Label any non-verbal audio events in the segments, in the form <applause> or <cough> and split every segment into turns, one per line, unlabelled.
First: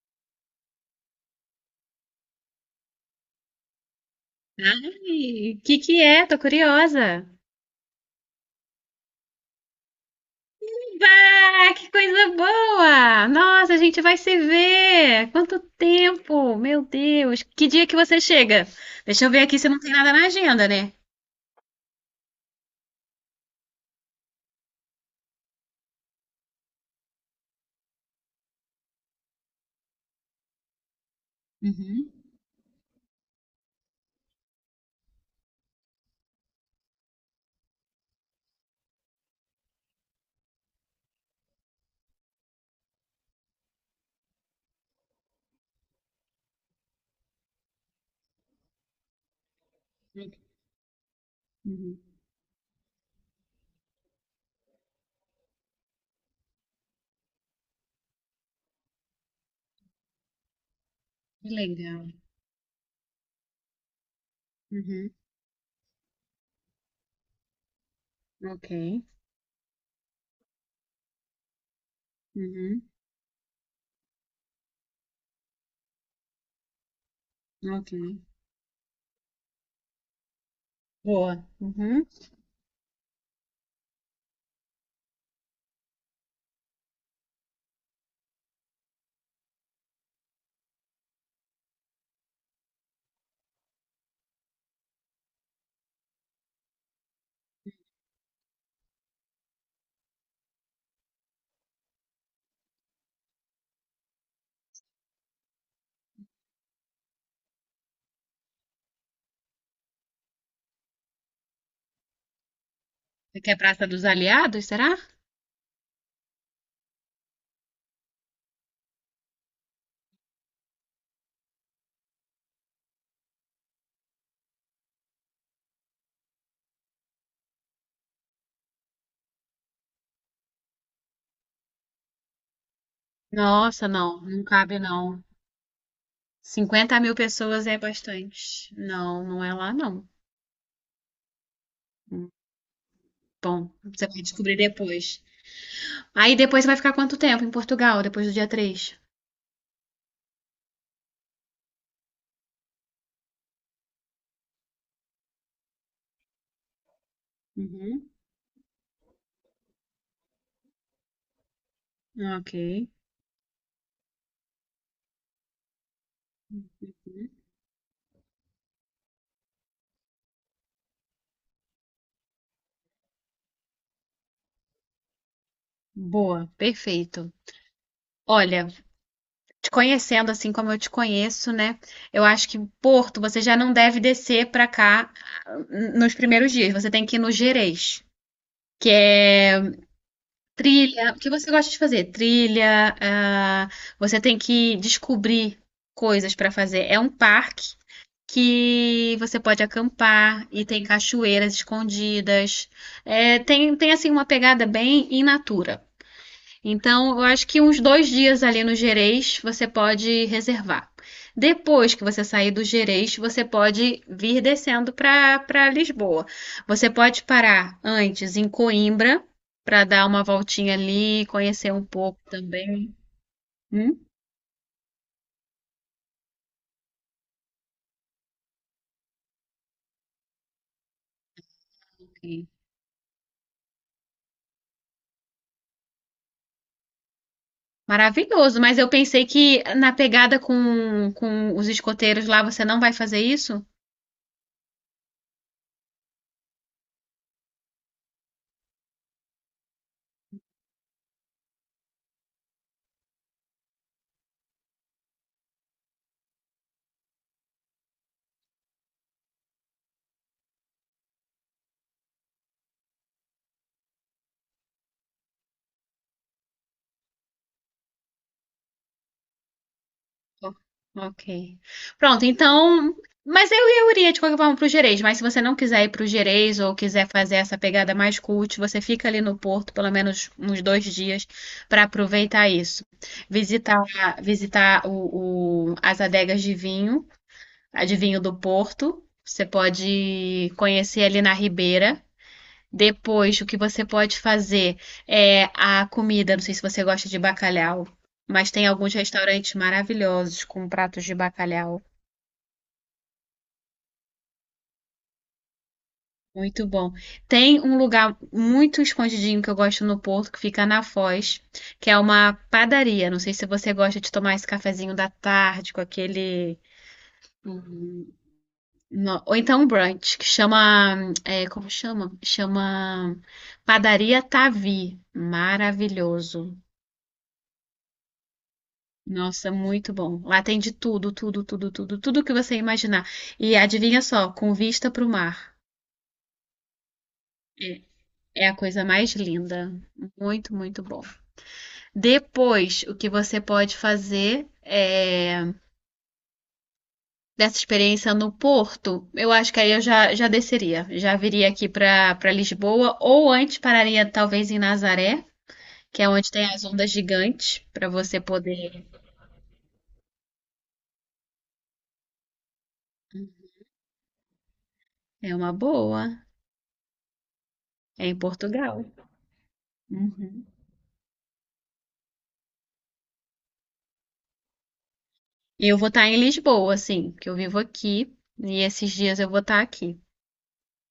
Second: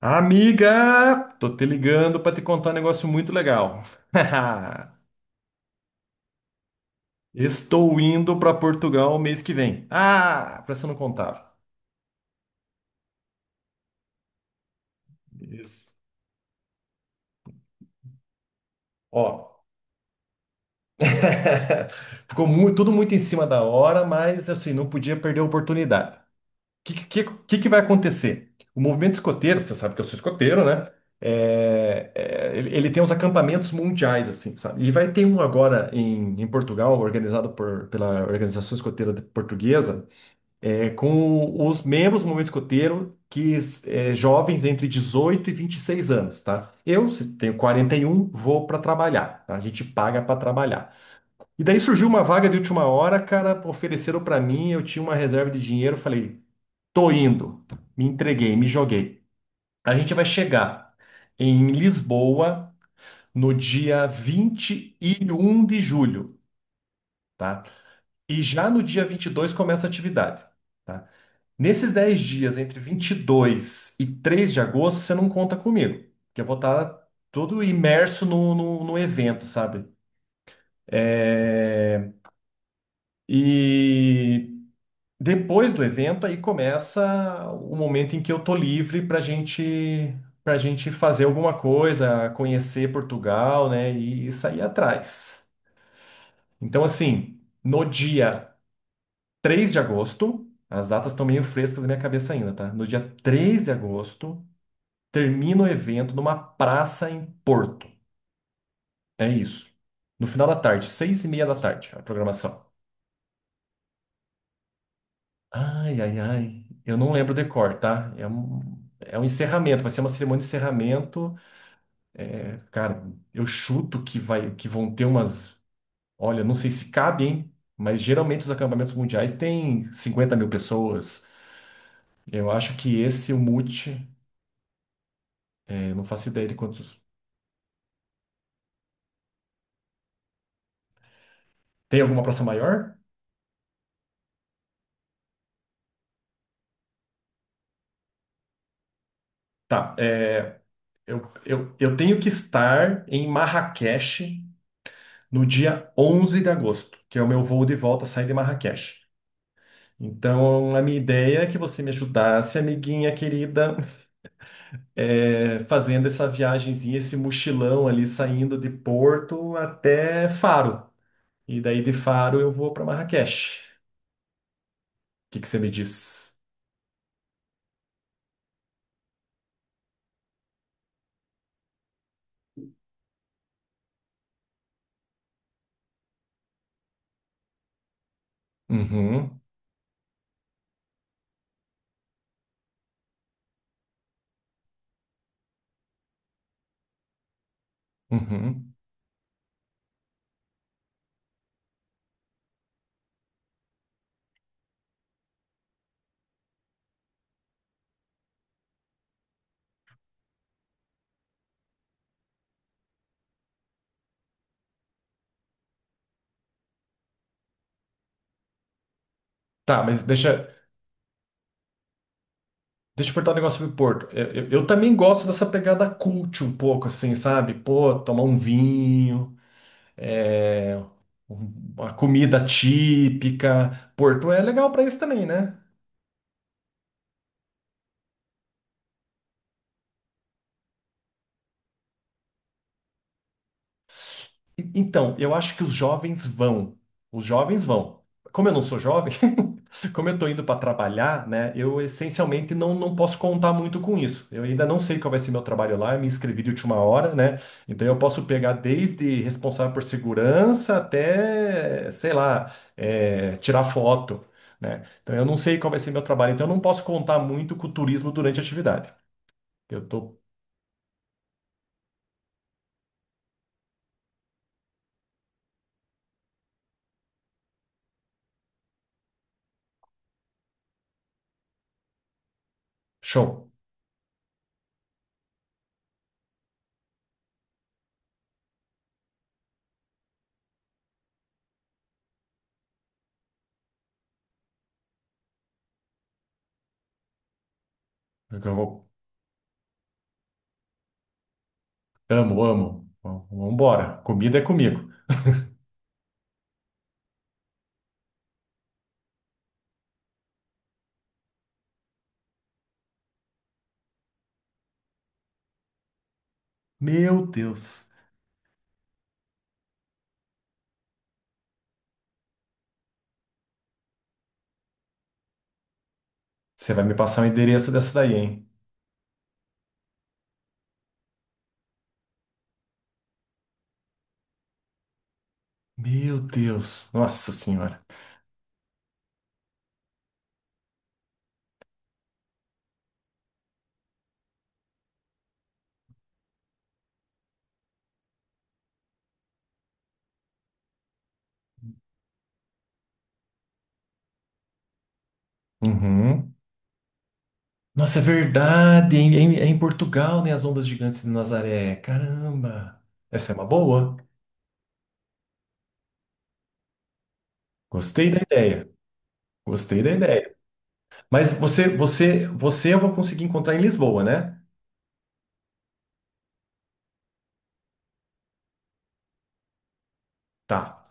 Amiga, tô te ligando para te contar um negócio muito legal. <laughs>
Ai, que é? Tô curiosa.
Estou indo para Portugal mês que vem. Ah, pra você não contava.
Bah, que coisa boa! Nossa, a gente vai se ver! Quanto
Isso.
tempo! Meu Deus! Que dia que você chega?
Ó,
Deixa eu ver aqui se não tem nada na agenda, né?
<laughs> ficou tudo muito em cima da hora, mas assim, não podia perder a oportunidade. O que, que, que, que vai acontecer? O movimento escoteiro, você sabe que eu sou escoteiro, né?
Uhum.
É, ele tem uns acampamentos mundiais, assim, sabe? E vai ter um agora em Portugal, organizado pela Organização Escoteira Portuguesa, é com os membros do movimento escoteiro que é, jovens entre 18 e 26 anos, tá? Eu se tenho 41, vou para trabalhar, tá? A gente paga para trabalhar. E daí
Uhum.
surgiu uma vaga de última hora, cara, ofereceram para mim, eu tinha uma reserva de dinheiro, falei, tô indo, me entreguei, me joguei. A gente vai chegar
Que
em
legal.
Lisboa no dia
Uhum.
21 de julho, tá? E já
Ok.
no dia 22 começa a atividade, tá? Nesses 10 dias, entre
Uhum.
22 e 3 de agosto, você não conta comigo, porque eu vou estar todo
Ok.
imerso no evento, sabe?
Boa. Uhum.
É. E depois do evento, aí começa o momento em que eu tô livre para gente fazer alguma coisa, conhecer Portugal, né? E sair atrás. Então, assim, no dia 3 de agosto, as datas estão meio frescas na minha cabeça ainda, tá? No dia 3 de agosto, termina o evento numa praça em Porto. É isso. No final da tarde, 6 e meia da tarde, a programação.
Você quer Praça dos Aliados, será?
Ai, ai, ai. Eu não lembro o decor, tá? É um encerramento, vai ser uma cerimônia de encerramento. Cara, eu chuto que vai, que vão ter umas. Olha, não sei se cabe, hein? Mas geralmente os acampamentos mundiais têm 50 mil pessoas. Eu acho que esse, é o
Nossa,
Mute,
não, não cabe não.
eu não faço ideia de
Cinquenta
quantos.
mil pessoas é bastante. Não, não é lá não.
Tem alguma praça maior?
Bom, você vai descobrir depois. Aí depois você vai ficar quanto tempo em Portugal, depois do dia três?
Tá. Eu tenho que estar em Marrakech no dia 11 de agosto, que é o meu voo de volta,
Uhum.
sair de Marrakech. Então, a minha ideia é que você me
Ok.
ajudasse, amiguinha querida, <laughs> fazendo essa viagenzinha, esse mochilão ali, saindo de Porto até Faro. E daí de Faro eu vou para Marrakech. O que que você me diz?
Boa, perfeito. Olha, te conhecendo assim como eu te conheço, né? Eu acho que Porto você já não deve descer pra cá ah, nos primeiros dias. Você tem que ir no Gerês, que
Uhum,
é trilha. O que você gosta de fazer? Trilha. Ah, você tem que descobrir coisas pra fazer. É um parque
uhum.
que você pode acampar e tem cachoeiras escondidas. É, tem assim uma pegada bem in natura. Então, eu acho que uns 2 dias ali no Gerês você pode reservar. Depois que você sair do Gerês, você pode vir descendo para Lisboa. Você pode parar antes em Coimbra
Tá,
para
mas
dar uma
deixa,
voltinha ali, conhecer um pouco também.
Deixa eu perguntar um negócio sobre Porto.
Hum?
Eu, eu também gosto dessa pegada cult um pouco, assim, sabe? Pô, tomar um vinho, é, uma comida típica. Porto é legal pra isso também, né?
Maravilhoso, mas eu pensei que na pegada com os escoteiros lá você não vai fazer isso?
Então, eu acho que os jovens vão. Os jovens vão. Como eu não sou jovem, <laughs> como eu tô indo para trabalhar, né? Eu essencialmente não, não posso contar muito com isso. Eu ainda não sei qual vai ser meu trabalho lá, eu me inscrevi de última hora, né? Então eu posso pegar desde responsável por segurança até, sei lá, tirar foto, né? Então eu não sei qual vai ser meu trabalho, então eu não posso contar muito com o turismo durante a atividade. Eu tô
Ó, ok. Pronto, então. Mas eu iria de qualquer forma pro Gerês, mas se você não quiser ir pro Gerês ou quiser fazer essa pegada mais cult, você fica ali no Porto pelo menos uns 2 dias para aproveitar isso.
show.
Visitar, visitar as adegas de vinho, a de vinho do Porto. Você pode conhecer ali na Ribeira. Depois, o que você pode fazer é a comida. Não sei se você gosta de bacalhau,
Eu
mas tem
vou-
alguns restaurantes maravilhosos com pratos de bacalhau.
amo, amo. Vamos embora. Comida é comigo.
Muito bom. Tem um lugar muito escondidinho que eu gosto no Porto, que fica na Foz, que é uma padaria. Não sei se você gosta de tomar esse cafezinho da tarde com aquele.
Meu Deus.
hum, Ou então um brunch, que chama. É, como chama? Chama Padaria Tavi. Maravilhoso.
Você vai me passar o endereço dessa daí, hein?
Nossa, muito bom. Lá tem de tudo, tudo, tudo, tudo, tudo que você imaginar. E adivinha só, com vista para o mar.
Meu Deus. Nossa Senhora.
É a coisa mais linda. Muito, muito bom. Depois, o que você pode fazer é, dessa experiência no Porto, eu acho que aí eu já desceria. Já viria aqui para Lisboa, ou antes pararia talvez em Nazaré, que é onde
Uhum.
tem as ondas gigantes, para
Nossa, é
você poder.
verdade, hein? É em Portugal, né? As ondas gigantes de Nazaré. Caramba. Essa é uma boa.
É uma boa. É
Gostei
em
da ideia.
Portugal.
Gostei da ideia.
Uhum.
Mas você eu vou conseguir encontrar em Lisboa, né?
E eu vou estar em Lisboa, assim, que eu vivo aqui e esses dias eu vou estar aqui.
Tá.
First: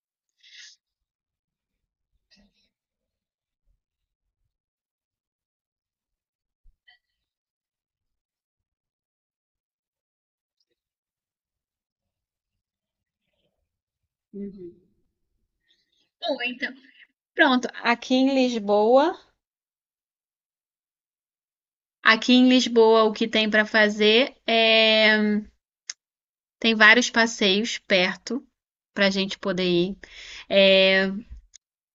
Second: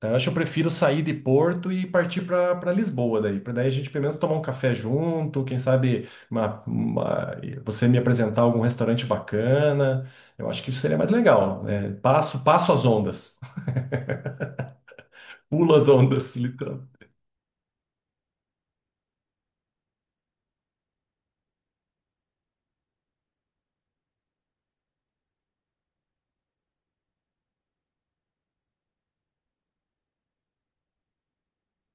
Tá, eu acho que eu prefiro sair de Porto e partir para Lisboa daí, para daí a gente pelo menos tomar um café junto, quem sabe você me apresentar algum restaurante bacana. Eu acho que isso seria mais legal, né? Passo, passo as ondas, <laughs>
Uhum.
pulo as ondas,
Bom, então,
literal.
pronto, aqui em Lisboa o que tem para fazer é tem vários passeios perto pra gente poder ir. É,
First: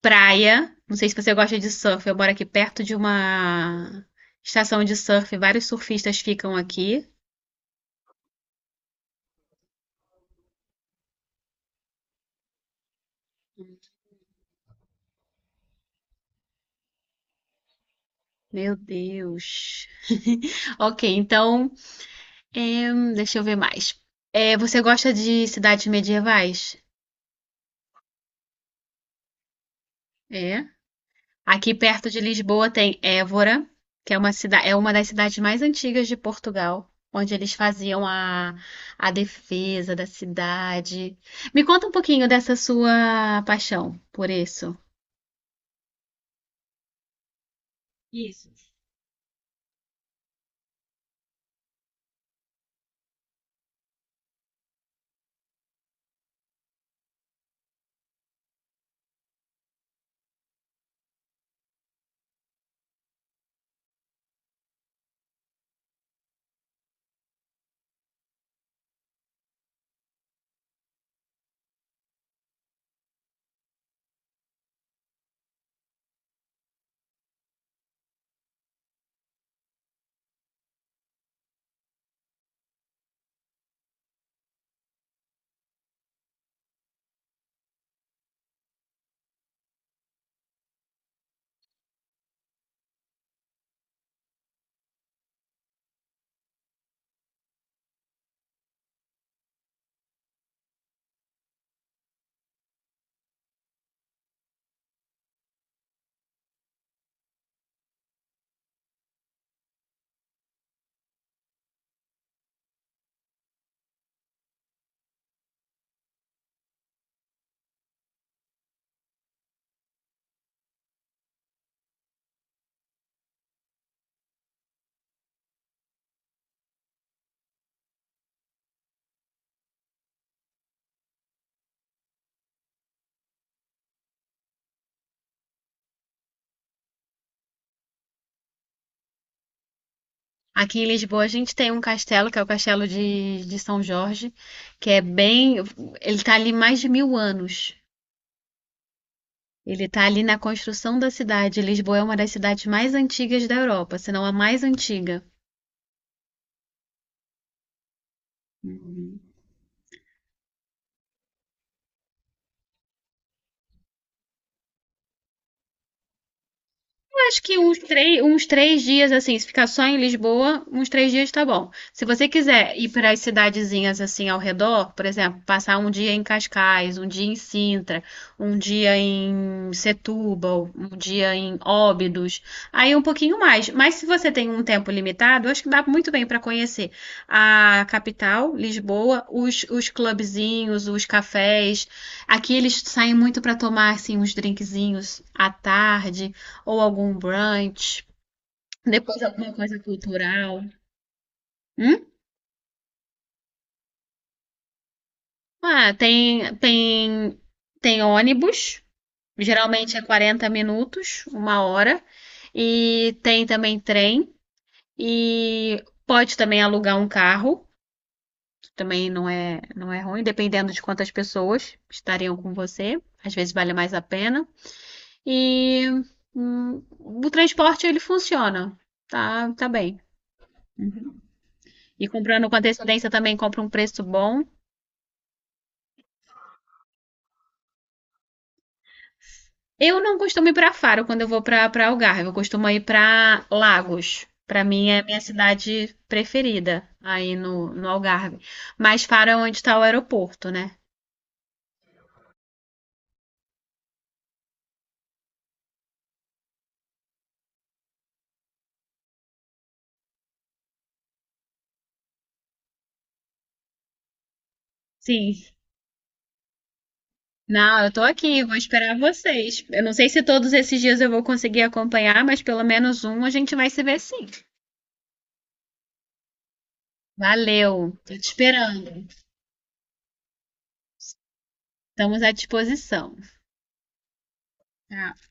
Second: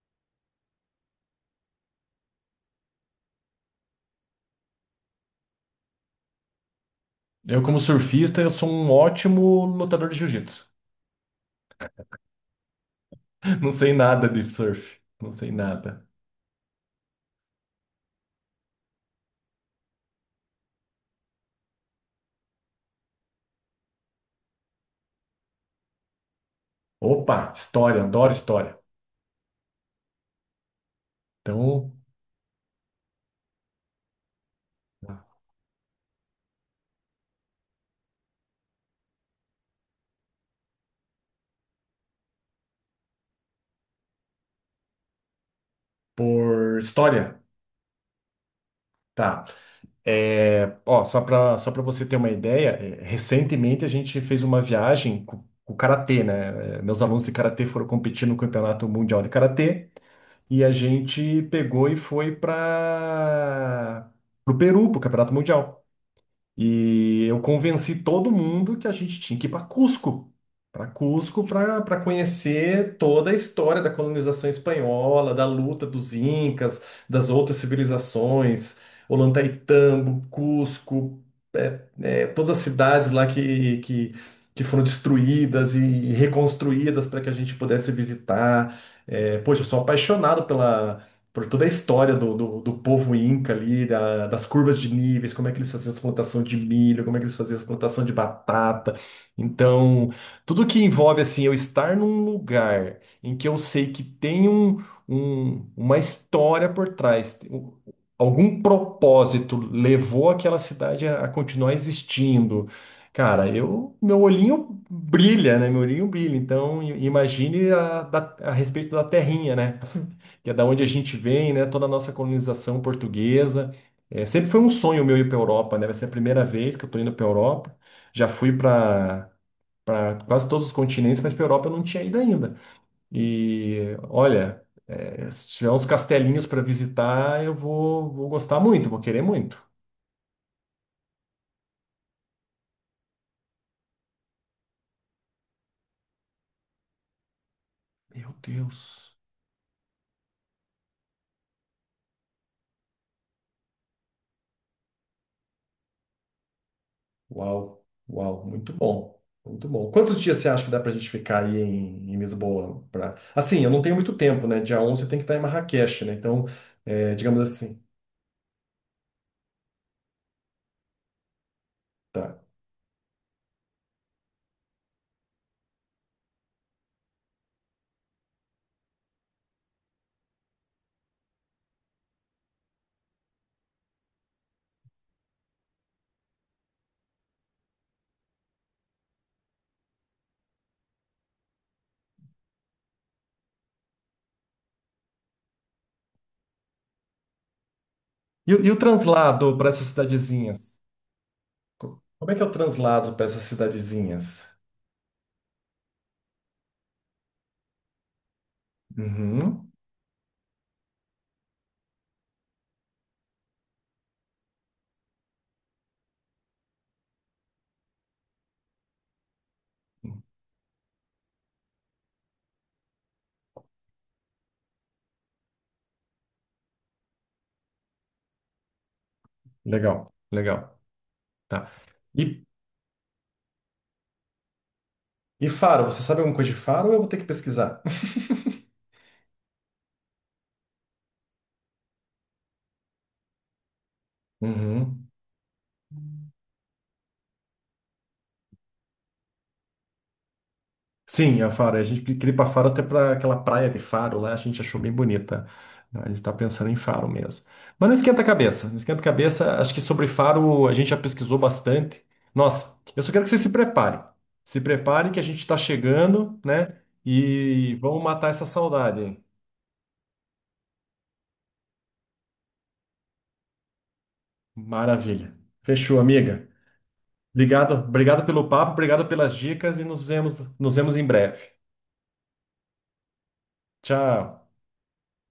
praia, não sei se você gosta de surf, eu moro aqui perto de uma estação de surf, vários surfistas ficam aqui.
Eu como surfista, eu sou um ótimo lutador de jiu-jitsu. <laughs> Não sei nada de surf, não sei nada.
Meu Deus. <laughs> Ok, então é, deixa eu ver mais. É, você gosta de cidades medievais?
Opa, história, adoro história.
É. Aqui
Então,
perto de Lisboa tem Évora, que é uma é uma das cidades mais antigas de Portugal, onde eles faziam a defesa da cidade. Me conta um pouquinho dessa sua paixão por isso.
por história,
Isso.
tá. Ó, só para você ter uma ideia, recentemente a gente fez uma viagem com, o karatê, né? É, meus alunos de karatê foram competir no Campeonato Mundial de Karatê e a gente pegou e foi para o Peru, para o Campeonato Mundial. E eu convenci todo mundo que a gente tinha que ir para Cusco, para Cusco, para conhecer toda a história da colonização espanhola, da luta dos incas, das outras civilizações, Ollantaytambo, Cusco, todas as cidades lá que foram destruídas e reconstruídas para que a gente pudesse visitar. É, poxa, eu sou apaixonado pela por toda a história do povo inca ali, das curvas de níveis, como é que eles faziam as plantação de milho, como é que eles faziam as plantação de batata. Então, tudo que envolve assim eu estar num lugar em que eu sei que tem um, uma história por trás, algum propósito levou aquela cidade a continuar existindo. Cara, eu, meu olhinho brilha, né? Meu olhinho brilha. Então, imagine a respeito da terrinha, né? Que é da onde a gente vem, né? Toda a nossa colonização portuguesa. É, sempre foi um sonho meu ir para a Europa, né? Vai ser a primeira vez que eu estou indo para a Europa. Já fui para quase todos os continentes, mas para a Europa eu não tinha ido ainda. E olha, se tiver uns castelinhos para visitar, eu vou, vou gostar muito, vou querer muito.
Aqui em Lisboa a gente tem um castelo, que é o Castelo de São Jorge, que é bem. Ele está ali mais de 1.000 anos.
Meu Deus.
Ele está ali na construção da cidade. Lisboa é uma das cidades mais antigas da Europa, se não a mais antiga.
Uau, uau, muito bom, muito bom. Quantos dias você acha que dá pra gente ficar aí em Lisboa? Pra... Assim, eu não tenho muito tempo, né? Dia 11 eu tenho que estar em Marrakech, né? Então, é, digamos
Acho que uns
assim,
três, uns três dias, assim, se ficar só em Lisboa, uns 3 dias tá bom. Se você
tá.
quiser ir para as cidadezinhas, assim, ao redor, por exemplo, passar um dia em Cascais, um dia em Sintra, um dia em Setúbal, um dia em Óbidos, aí um pouquinho mais. Mas se você tem um tempo limitado, eu acho que dá muito bem para conhecer a capital, Lisboa, os clubezinhos, os cafés. Aqui eles saem muito para tomar, assim, uns drinkzinhos à tarde ou algum brunch,
E o
depois alguma
translado para
coisa
essas
cultural.
cidadezinhas?
Hum?
Como é que é o translado para essas cidadezinhas?
Ah, tem ônibus,
Uhum.
geralmente é 40 minutos, uma hora, e tem também trem, e pode também alugar um carro, que também não é, não é ruim, dependendo de quantas pessoas estariam com você, às vezes vale mais a pena. E o transporte ele funciona, tá, tá bem.
Legal, legal, tá.
E
E,
comprando com antecedência também compra um preço bom.
e Faro, você sabe alguma coisa de Faro ou eu vou ter que pesquisar? <laughs>
Eu não costumo ir para Faro quando eu vou para Algarve, eu costumo ir para Lagos. Para mim é a
Uhum.
minha cidade preferida aí no Algarve. Mas Faro é onde está o aeroporto, né?
Sim, a Faro. A gente queria ir para Faro até para aquela praia de Faro lá, a gente achou bem bonita, né. A gente tá pensando em Faro mesmo. Mas não esquenta a cabeça, não esquenta a cabeça. Acho que sobre Faro a gente já pesquisou bastante. Nossa, eu só quero que você se prepare. Se prepare que a
Sim.
gente está chegando, né? E
Não, eu
vamos
tô
matar
aqui,
essa
vou esperar
saudade, hein?
vocês. Eu não sei se todos esses dias eu vou conseguir acompanhar, mas pelo menos um a gente vai se ver sim.
Maravilha. Fechou, amiga. Obrigado,
Valeu, tô te
obrigado pelo papo, obrigado
esperando.
pelas dicas e nos vemos em breve.
Estamos à disposição.
Tchau.
Tá.